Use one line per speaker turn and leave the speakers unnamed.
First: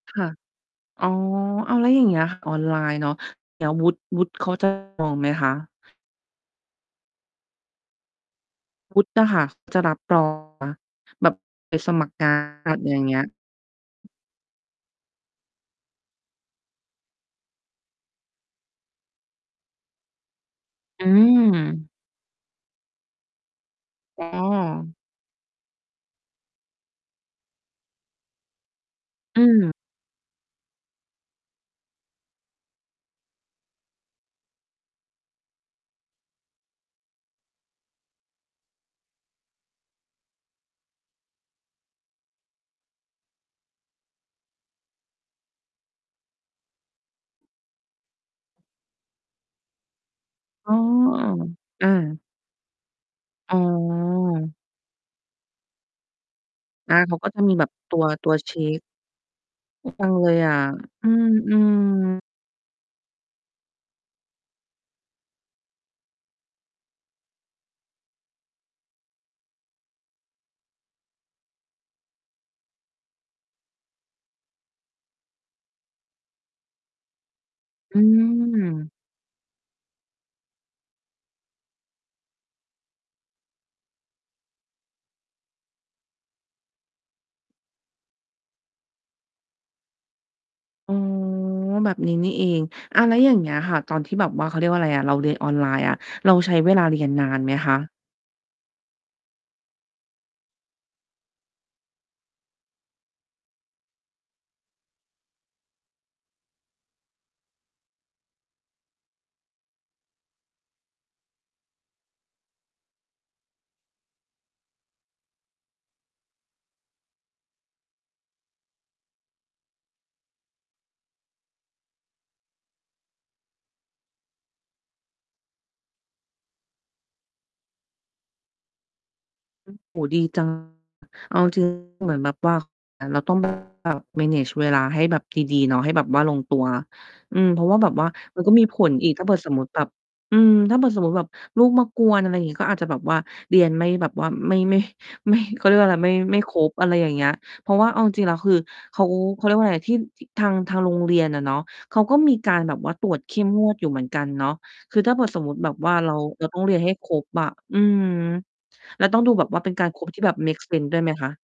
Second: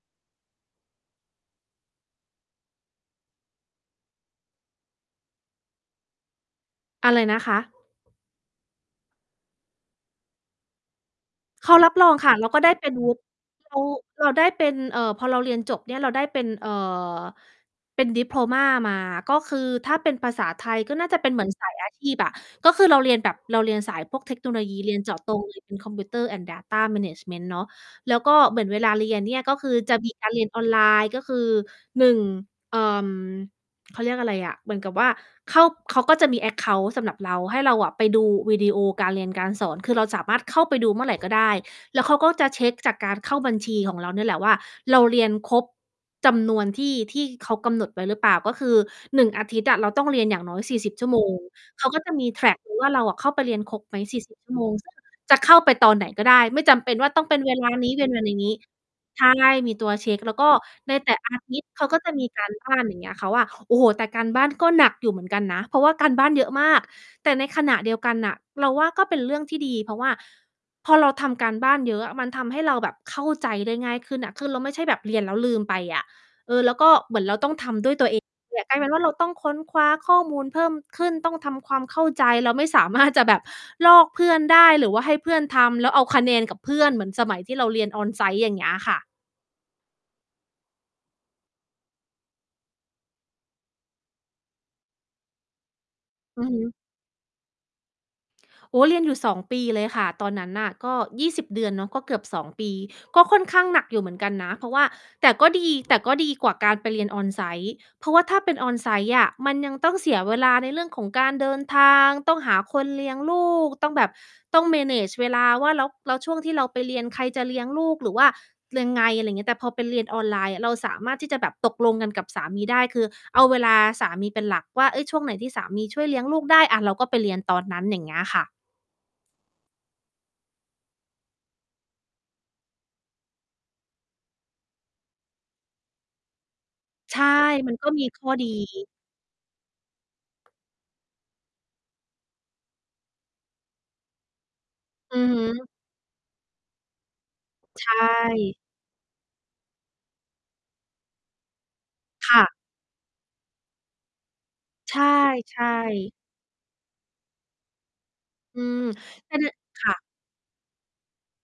ค่ะ อ๋อ อ้าว แล้วอย่างเงี้ย ออนไลน์เนาะ แล้ววุฒิ วุฒิเขา จะ ปลอมไหมคะ?
อะไรนะคะ?
วุฒิอะค่ะ จะรับ รอง แบบ
เข
ไป
ารั
ส
บ
ม
ร
ัค
อง
ร ง
ค่
า
ะ เราก็
น
ได้
แบบ
ไป
อย่
ด
า
ู
งเงี้ย
ที่เขา เราได้เป็น เอ่อ พอเราเรียนจบเนี่ย เราได้เป็น เอ่อ เป็น ดิโพลมา มา ก็คือถ้าเป็นภาษาไทยก็
อื
น่าจะเป็น เหมือน สายอ
ม
าชีพ อะ ก็คือเราเรียนแบบ เราเรียนสายพว
อ
ก
๋
เทคโนโลยี เ
อ
รียนเจาะ ตรงเลย เป็น Computer and data management เนาะ แล้วก็เหมือนเวลาเรียนเนี่
อื
ย ก็ค
ม
ือจะมีการเรียนออนไลน์ ก็คือ 1 เอิ่ม เขาเรียกอะไรอะ เหมือนกับว่าเข้า เขาก็จะมี แอ็กเคานต์ สำหรับเรา ให้เราอะไปดูวิดีโอการเรียนการสอน คือเราสามารถเข้าไปดูเมื่อไหร่ก็ได้ แล้วเขาก็จะเช็กจากการเข้าบัญชีของเรานี่แหละว่า เราเรียนครบจำนวนที่ ที่เขากำหนดไว้หรือเปล่า ก็คือ 1 อาทิตย์อะ เราต้องเรียนอย่างน้อย
อ๋
ส
อ
ี่สิบ ชั่วโมง เ
ๆ
ข
อ
า
า
ก็จะมี แทร็ก ดูว่า เราอะเข้าไป
อ
เร
๋
ียนครบไหม 40 ชั
อ
่วโมง จะเข้าไปตอนไหนก็ได้ ไม่จำเป
อ
็
า
นว่
เ
า
ขา
ต้อ
ก็
งเป็
จะ
น
ม
เ
ี
ว
แบ
ล
บ
านี
ต
้
ั
เร
ว
ียนอั
ต
น
ั
อ
ว
ย่างน
เช
ี้
็ก
ใช่ มีต
ด
ั
ี
ว
จ
เ
ั
ช
ง
็ก
เล
แล้
ย
วก
อ
็
ะ
ใน
อื
แต่อาทิตย์เข
ม
าก็จะ
ๆ
มีการบ้าน อย่างเงี้ยค่ะ ว่า โอ้โฮ แต่การบ้านก็หนักอยู่เหมือนกันนะ เพราะว่าการบ้านเยอะมาก แต่ในขณะเดียวกันน่ะ เราว่าก็เป็นเรื่องที่ดี เพราะว่าพอเราทำการบ้านเยอะอะ มันทำให้เราแบบเข้าใจได้ง่ายขึ้นอะ คือเราไม่ใช่แบบเรียน แล้วลืมไปอะ เออ แล้วก็เหมือนเราต้องทำด้วย
อื
ตัว เอง กลายเป็
ม
นว่าเราต้องค้นคว้าข้อมูลเพิ่มขึ้น ต้องทำความเข้าใจ เราไม่ สามารถ จะแบบลอกเพื่อนได้ หรือว่าให้เพื่อนทำแล้วเอาคะแนนกับเพื่อนเหมือนสมัยที่เราเรียน on-site อย่างเงี้ยค่ะ
อ๋อ แบบนี้นี่เอง อา แล้วอย่างเงี้ยค่ะ ตอนที่แบบว่า เขาเรียกว่าอะไรอะ เราเรียนออนไลน์อะ เรา
อื
ใ
อ
ช้
ฮ
เว
ึ
ลาเรียนนานไหมคะ?
โอ้ เรียนอยู่ 2 ปีเลยค่ะ ตอนนั้นน่ะ ก็ 20 เดือนเนาะ ก็เกือบ 2 ปี ก็ค่อนข้างหนักอยู่เหมือนกันนะ เพราะว่า แต่ก็ดี แต่ก็ดีกว่าการไปเรียน on-site เพราะว่าถ้าเป็น on-site อะ มันยังต้องเสียเวลาในเรื่องของการเดินทาง ต้องหาคนเลี้ยงลูก ต้องแบบ ต้อง manage เวลาว่า แล้ว แล้วช่วงที่เราไปเรียน ใครจะเลี้ยงลูก หรือว่ายังไง อะไรอย่างเงี้ย แต่พอไปเรียนออนไลน์อะ เราสามารถที่จะแบบตกลงกันกับสามีได้ คือ เอาเวลาสามีเป็นหลักว่า เฮ้ย ช่วงไหนที่สามีช่วยเลี้ยงลูกได้ อา เราก็ไปเรียนตอนนั้น อย่างเงี้ยค่ะ
อ โอ้โฮ ดี จัง เอา จริง เหมือนแบบว่า อา เราต้อง แบบ ว่า manage เวลาให้แบบดี ๆ เนาะ ให้แบบว่าลงตัว
ใช่
อืม เพราะ
มั
ว่
น
าแ
ก
บ
็
บว
มี
่า
ข้อ
มัน
ดี
ก็มีผลอีก ถ้าเผื่อสมมุติแบบ อืม ถ้าเผื่อสมมติแบบลูกมากวน อะไรอย่างงี้ ก็อาจจะแบบว่าเรียนไม่แบบว่าไม่ ไม่
อือ
ไม
ฮ
่ เข
ึ
าเรียกว่าอะไร ไม่ ไม่ครบ อะไรอย่างเงี้ย เพราะ
ใ
ว่
ช
า
่
เอาจริง ๆ แล้ว คือเขา เขาเรียกว่าอะไร ที่ ที่ทาง ทางโรงเรียนอะเนาะ เขาก็ม
ค
ี
่
ก
ะ
ารแบบว่าตรวจเข้มงวดอยู่เหมือนกันเนาะ
ใ
ค
ช
ือถ้าเผื่อสมมุติแ
่
บบว่าเร
ๆ
า เราต้องเรียนให้ครบอะ อืม
อืม
แล้วต้องดู
ประ
แ
เ
บ
ด็
บ
น
ว่าเป็น
ค
การ
่
คร
ะ
บที่แบบเมกเซนส์ด้วยไหมคะ?